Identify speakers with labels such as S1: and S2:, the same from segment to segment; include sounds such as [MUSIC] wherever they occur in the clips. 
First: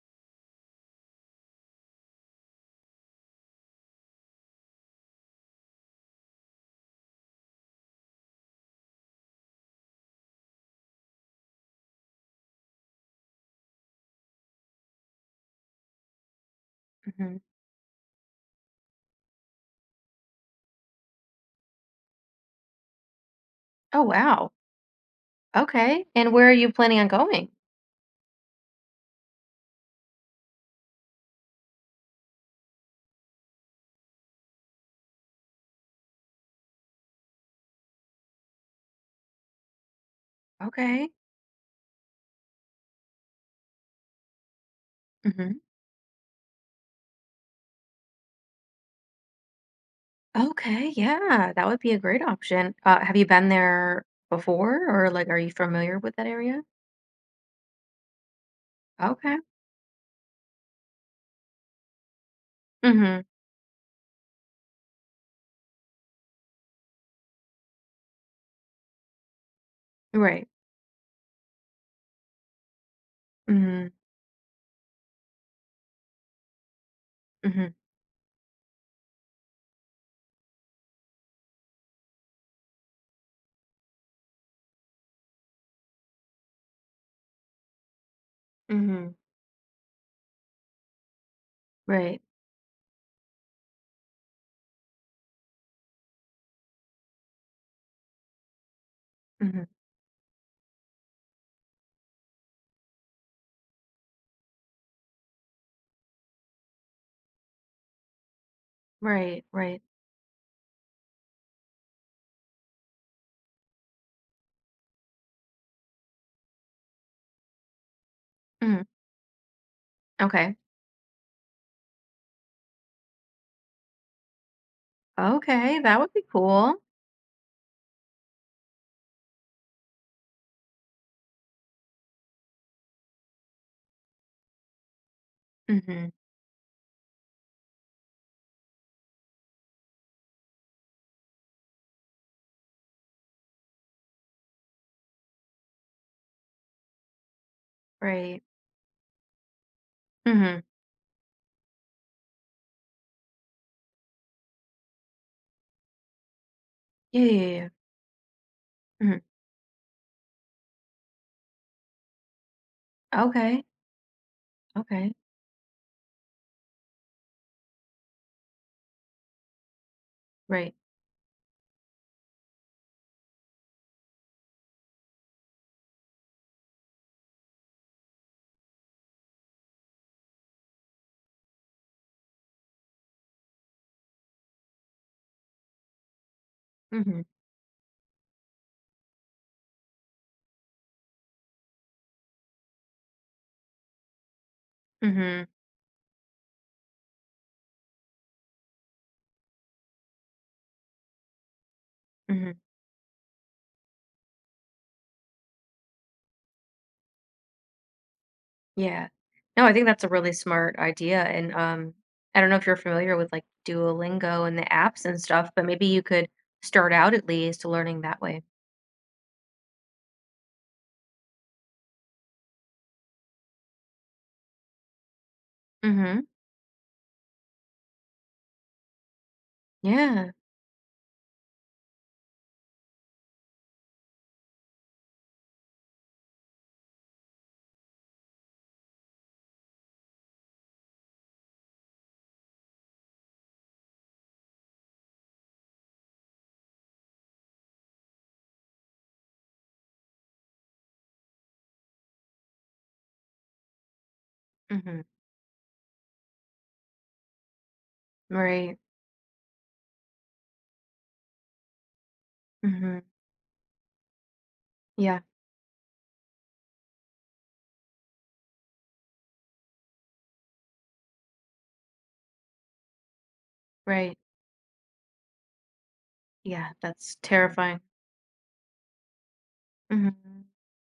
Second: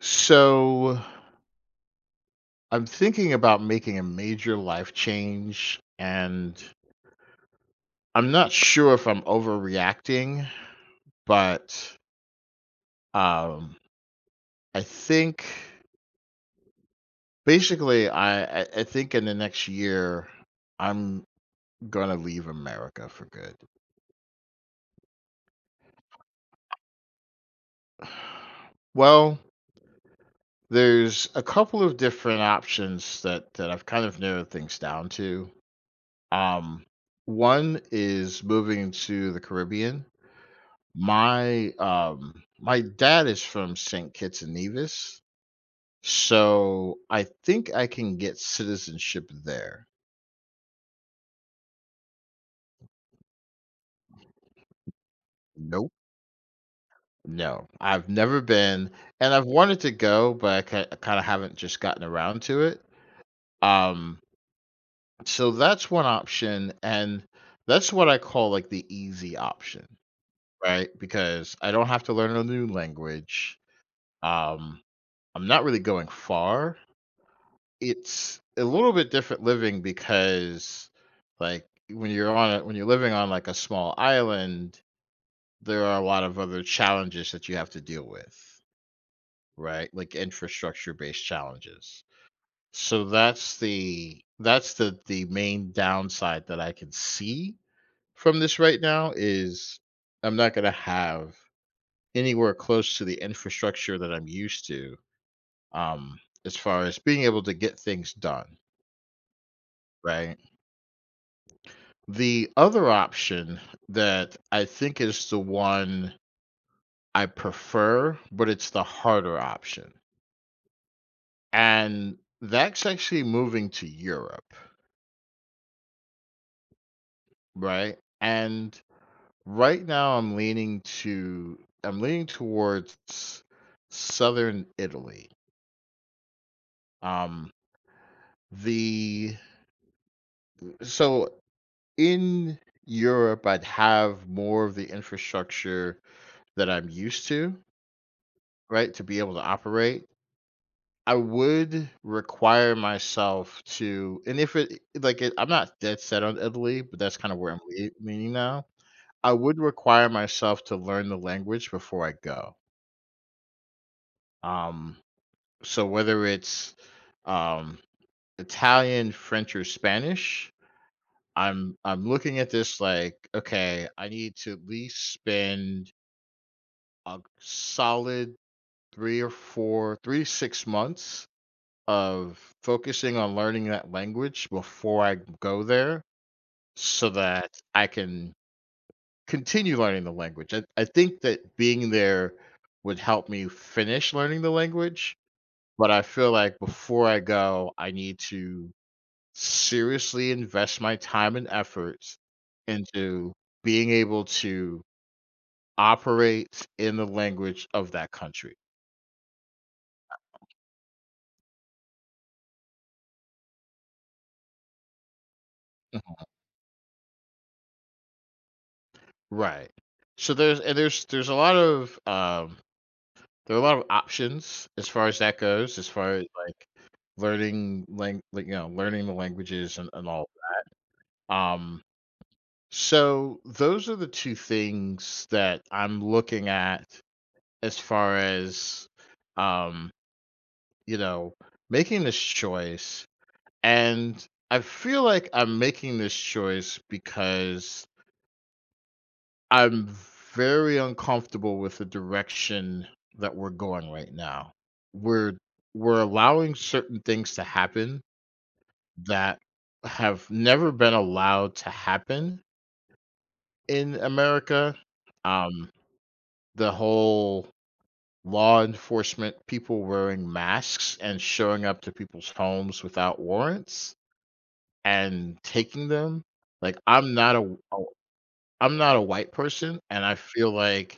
S1: So I'm thinking about making a major life change, and I'm not sure if I'm overreacting, but um, I think
S2: Mhm.
S1: basically, I think in the next year, I'm gonna leave America for good.
S2: Oh, wow. Okay. And where are you planning on going?
S1: Well, there's a couple of different options that I've kind of narrowed things down to. Um, one is moving to the Caribbean.
S2: Okay.
S1: My dad is from St. Kitts and Nevis,
S2: Hmm.
S1: so I think I can get citizenship there.
S2: Okay. Yeah, that would be a great option. Have you been there before, or like, are you
S1: Nope.
S2: familiar with that area?
S1: No, I've never been, and
S2: Okay.
S1: I've wanted to go, but I kind of haven't just gotten around to it.
S2: Hmm.
S1: Um, so that's one option, and that's what I call like the easy option,
S2: Right.
S1: right? Because I don't have to learn a new language.
S2: Hmm.
S1: Um, I'm not really going far.
S2: Hmm.
S1: It's a little bit different living because, like, when you're on a when you're living on, like, a small island, there are a lot of other challenges that you have to deal with,
S2: Hmm.
S1: right? Like, infrastructure-based challenges.
S2: Right.
S1: So that's the main downside that I can see from this right now
S2: Hmm.
S1: is I'm not gonna have anywhere close to the infrastructure that I'm used to, um, as far as being able to get things done,
S2: Right. Right.
S1: right? The other option that I think is the one I prefer, but it's the
S2: Hmm.
S1: harder option.
S2: Okay.
S1: And that's actually moving to Europe,
S2: Okay. That would be cool.
S1: right? And right now I'm leaning towards southern Italy.
S2: Hmm.
S1: Um the so in Europe I'd have more of the infrastructure that I'm used to,
S2: Right.
S1: right, to be able to operate.
S2: Hmm.
S1: I would require myself to and if it like, it I'm not dead set on Italy, but that's
S2: Yeah.
S1: kinda
S2: Yeah.
S1: where I'm
S2: Yeah.
S1: leaning now.
S2: Hmm.
S1: I would require myself to learn the language before I go.
S2: Okay.
S1: Um,
S2: Okay.
S1: so whether it's, um, Italian, French, or Spanish,
S2: Right.
S1: I'm looking at this like, "Okay, I need to at least spend a solid 3 or 4 3 to 6 months of focusing on learning that language before I go there so
S2: Hmm.
S1: that I can continue learning the language. I think that being there would help me finish learning the language,
S2: Hmm.
S1: but I feel like before I go, I need to seriously invest my time and efforts
S2: Hmm.
S1: into being able to operate in the language of that country."
S2: Yeah. No, I think that's a really smart idea. And I don't know if you're familiar with like Duolingo and the apps and stuff, but maybe you
S1: Mhm.
S2: could start out at least learning that way.
S1: Right. So there's a lot of there are a lot of options as far as that goes, as far
S2: Mm-hmm.
S1: as, like, learning lang like, you know, learning the languages and all.
S2: Yeah.
S1: Um, so those are the 2 things that I'm looking at as far as, um, you know, making this choice, and I feel like I'm making this choice because I'm very uncomfortable with the direction that we're going right now.
S2: Mm-hmm.
S1: We're we're allowing certain things to happen
S2: Right.
S1: that have never been allowed to happen
S2: Mm-hmm.
S1: in America.
S2: Yeah.
S1: Um, the whole law enforcement people wearing masks and showing up to people's homes without warrants
S2: Right.
S1: and taking them.
S2: Yeah.
S1: Like I'm
S2: That's
S1: not a a
S2: terrifying.
S1: I'm not a white person and I
S2: Mm-hmm.
S1: feel like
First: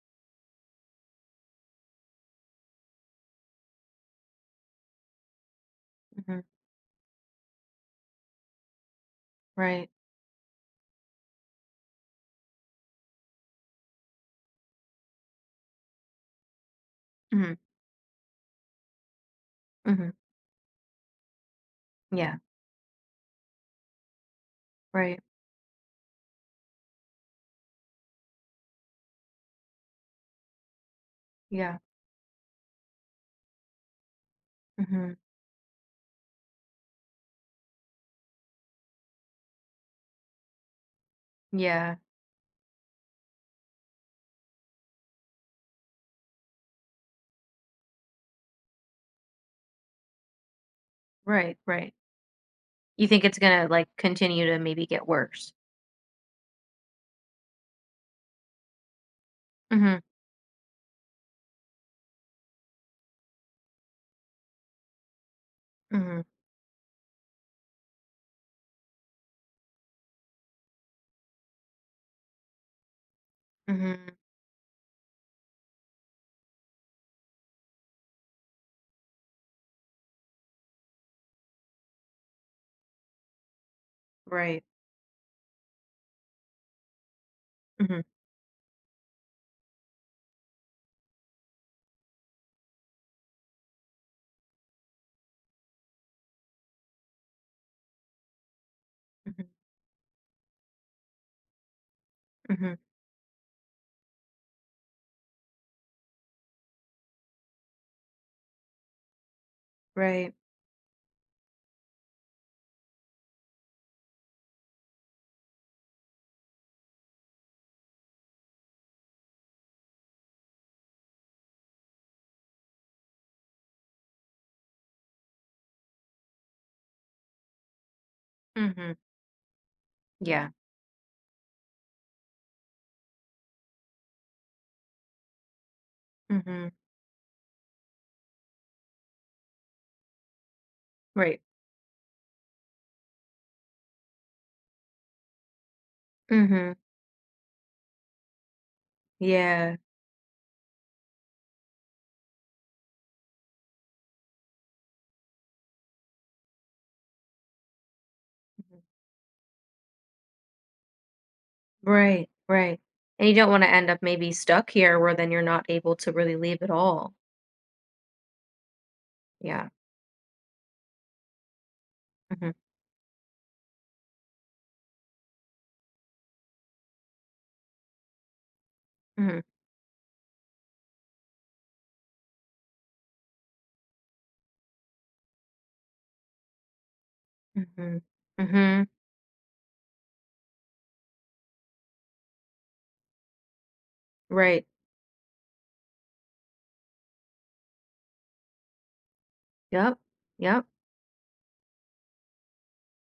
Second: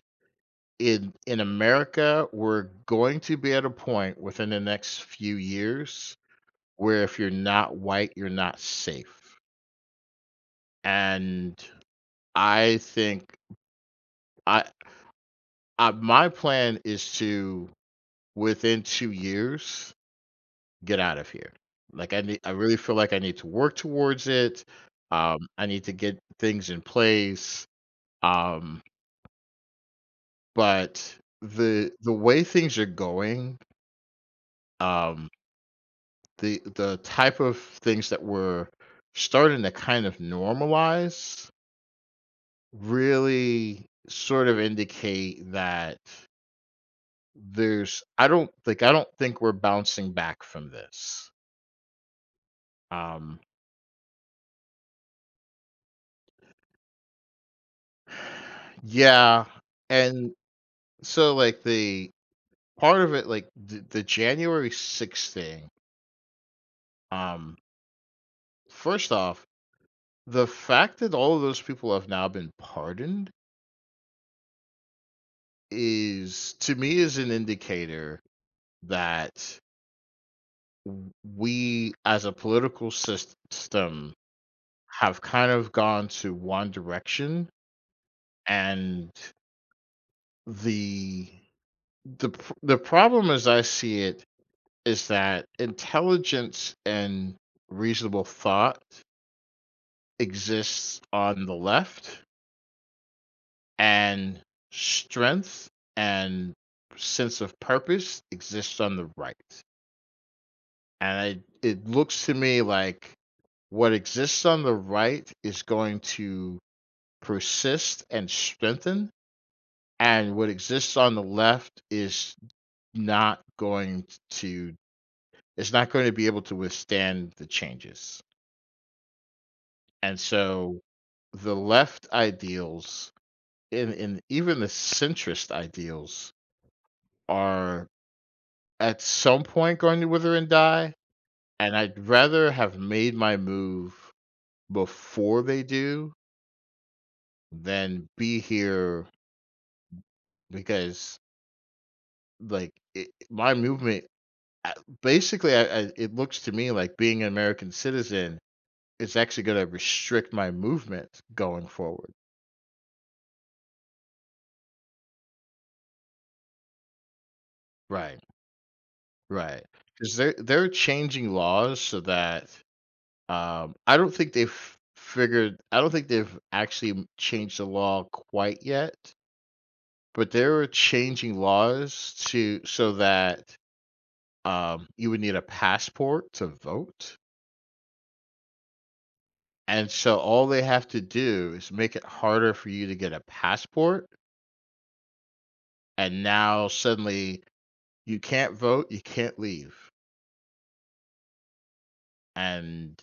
S1: in America, we're going to be at a point within the next few years
S2: Mm-hmm.
S1: where if you're not white, you're not safe.
S2: Right.
S1: And I think I, I my plan is
S2: Mm-hmm.
S1: to within 2 years
S2: Mm-hmm.
S1: get out of here. Like I
S2: Yeah.
S1: need, I really feel like I need to work towards it.
S2: Right.
S1: I need to get things in place. Um, but
S2: Yeah.
S1: the way things are going,
S2: Mm-hmm.
S1: um, the type of things that were starting to kind of normalize
S2: Yeah.
S1: really sort of indicate that there's I don't think we're bouncing back from this.
S2: Right. Right. You think it's
S1: Um
S2: gonna like continue to maybe get worse?
S1: yeah,
S2: Mm-hmm.
S1: and so like the part of it like the January 6th thing.
S2: Mm-hmm.
S1: um first off, the fact that all of those people have now been pardoned
S2: Mm-hmm.
S1: is to me is an indicator that we as a political system
S2: Right.
S1: have kind of gone to one direction
S2: Mm-hmm.
S1: and the the problem as I see it is that intelligence and reasonable thought
S2: Mm-hmm.
S1: exists on the left
S2: Mm-hmm.
S1: and strength and sense of purpose exists on the right.
S2: Right.
S1: And I it looks to me like what exists on the right is going to persist and strengthen, and what exists on the left is not going to it's not going to be able to withstand the changes.
S2: Mhm.
S1: And
S2: Yeah.
S1: so the left ideals and even the centrist ideals
S2: Mhm.
S1: are at some point going to wither and die,
S2: Right.
S1: and I'd rather have made my move before they do
S2: Mhm.
S1: than be here
S2: Yeah.
S1: because my movement I- basically it looks to me like being an american citizen
S2: Mhm.
S1: is actually going to restrict my movement going forward.
S2: Right. Right. And you don't want to end up maybe stuck here where then you're not able to really leave at all.
S1: Right. Right.
S2: Yeah.
S1: Because they're changing laws so that
S2: Mhm.
S1: I don't think they've actually changed the law quite yet
S2: Mhm.
S1: but they're changing laws to so that you would need a passport to vote.
S2: Mhm. Mhm.
S1: And so all they have to do is make it harder for you to get a passport,
S2: Right.
S1: and now suddenly you can't vote, you can't leave.
S2: Yep. Yep.
S1: And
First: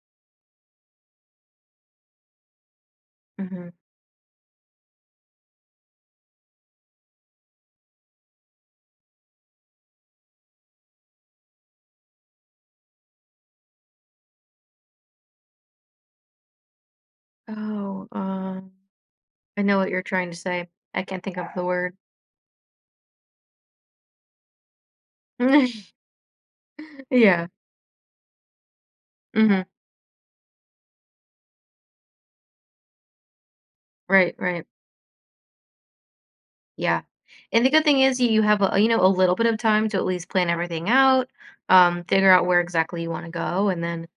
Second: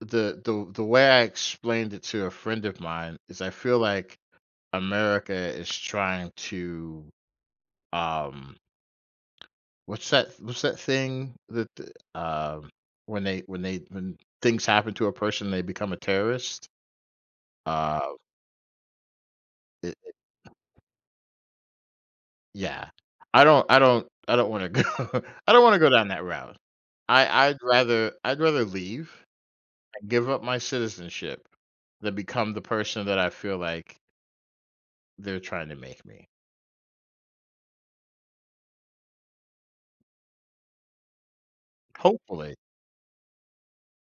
S1: the way I explained it to a friend of mine is I
S2: Mhm.
S1: feel like America is trying to um what's that thing that um when they when they when things happen to a person they become a terrorist. uh
S2: Oh, I know what you're trying to say. I can't think of the word.
S1: Yeah. I don't wanna go [LAUGHS] I don't wanna go down
S2: [LAUGHS]
S1: that route.
S2: Yeah.
S1: I'd rather leave
S2: Mhm.
S1: and give up my citizenship than become the person that I feel like
S2: Right, right.
S1: they're trying to make me.
S2: Yeah. And the good thing is you have a little bit of time to at least plan everything out, figure out
S1: Hopefully.
S2: where exactly you want to go, and then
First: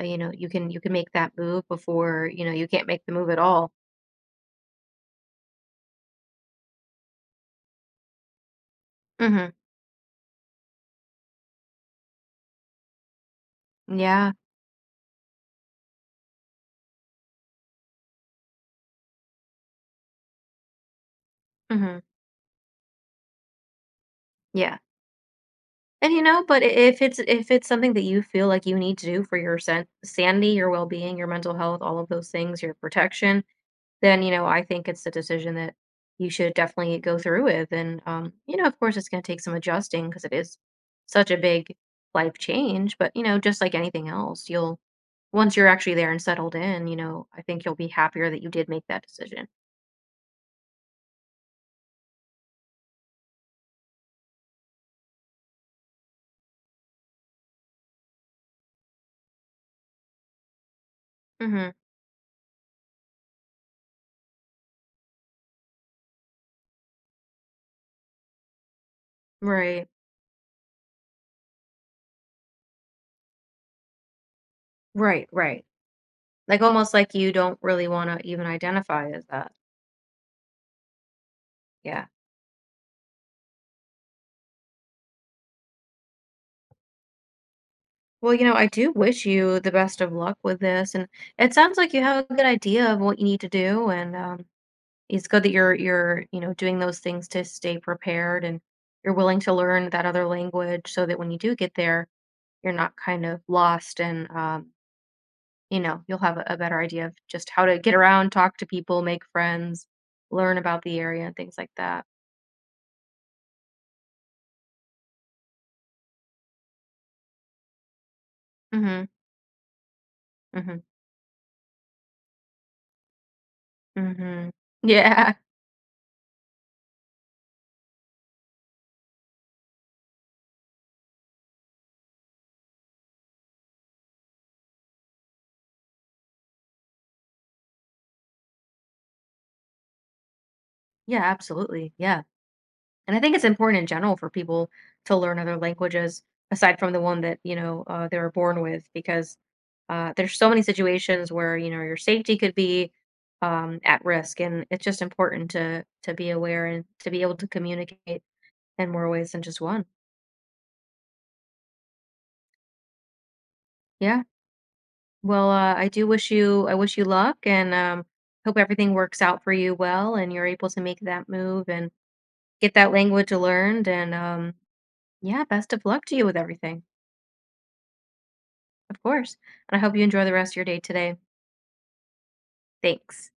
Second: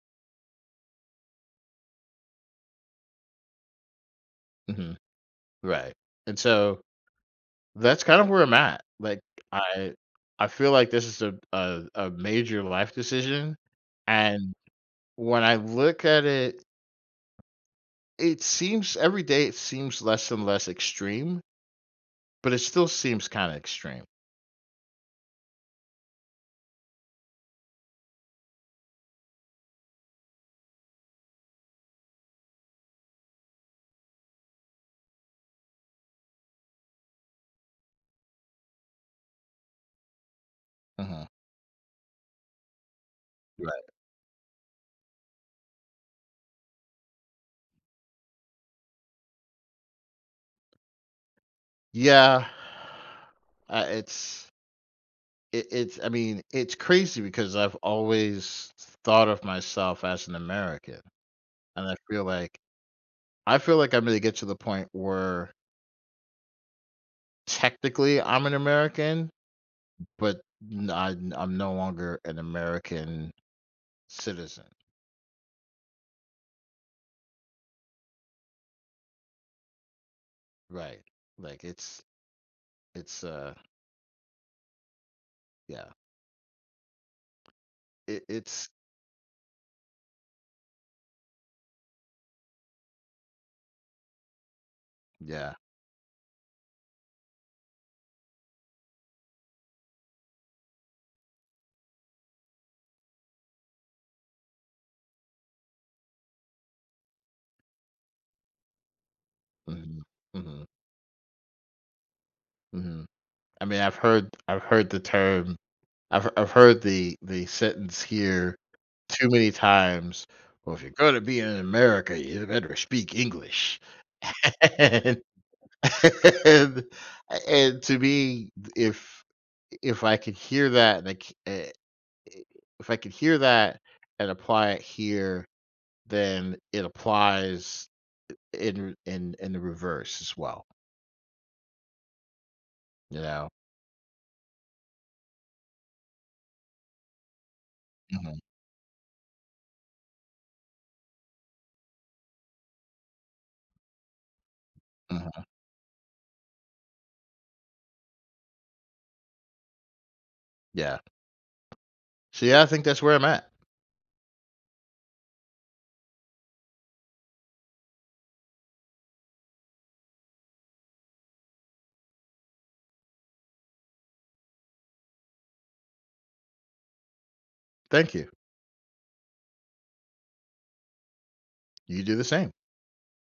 S2: you can make that move before, you can't make the move at all.
S1: Mhm. Right. And so, that's kind of where I'm at. Like,
S2: Mhm.
S1: I I feel like this is a major life decision,
S2: Yeah.
S1: and when I look at it, it seems every day it seems less and less extreme,
S2: Mhm.
S1: but it still seems kinda extreme.
S2: Yeah. And but if it's something that you feel like you need to do for your sanity, your well-being, your mental health, all of those things, your protection, then I think it's a decision that you should definitely go through with. And of course, it's going to take some adjusting because it is
S1: Uh-huh.
S2: such a big life change. But just like
S1: Right.
S2: anything else, you'll once you're actually there and settled in, I think you'll be happier that you did make that decision.
S1: Yeah. Uh, it's it's I mean, it's crazy because I've always thought of myself as an American.
S2: Mhm.
S1: And I feel like I'm going to get to the point where technically I'm an American,
S2: Right.
S1: but I am no longer an American citizen.
S2: Right, right. Like, almost like you don't really wanna even identify as that.
S1: Right. Like it's
S2: Yeah.
S1: it's yeah. It,
S2: Well, I
S1: it's
S2: do wish you the best of luck with this, and it sounds like you have a good idea of what you need to do, and, it's good that
S1: yeah.
S2: you're doing those things to stay prepared, and you're willing to learn that other language so that when you do get there, you're not kind of lost and you know, you'll have a better idea of just how to get around, talk to people, make friends,
S1: Mhm.
S2: learn
S1: Mhm.
S2: about the area, and things like that.
S1: Mhm. I mean, I've heard the sentence here
S2: Mhm.
S1: too many times. Well, if
S2: Mhm.
S1: you're going to be in America, you better speak English.
S2: Hmm.
S1: [LAUGHS] And,
S2: Yeah. [LAUGHS]
S1: and and to me, if if I could hear that, and I c- eh, eh, if I could hear that and apply it here, then it applies in the reverse as well.
S2: Yeah, absolutely. Yeah. And I
S1: You
S2: think it's
S1: know.
S2: important in general for people to learn other languages aside from the one that they were
S1: Mhm,
S2: born with because there's so many situations where, your safety could be at risk. And it's just
S1: mhm.
S2: important to be aware and to be able to communicate in more ways than just one.
S1: Yeah. So yeah, I think that's where I'm at.
S2: Yeah. Well, I wish you luck and hope everything works out for you well and you're able to make that move and get that language learned and yeah, best of luck to you with everything.
S1: Thank you.
S2: Of course. And I hope you enjoy the rest of your day today.
S1: You do the same.
S2: Thanks.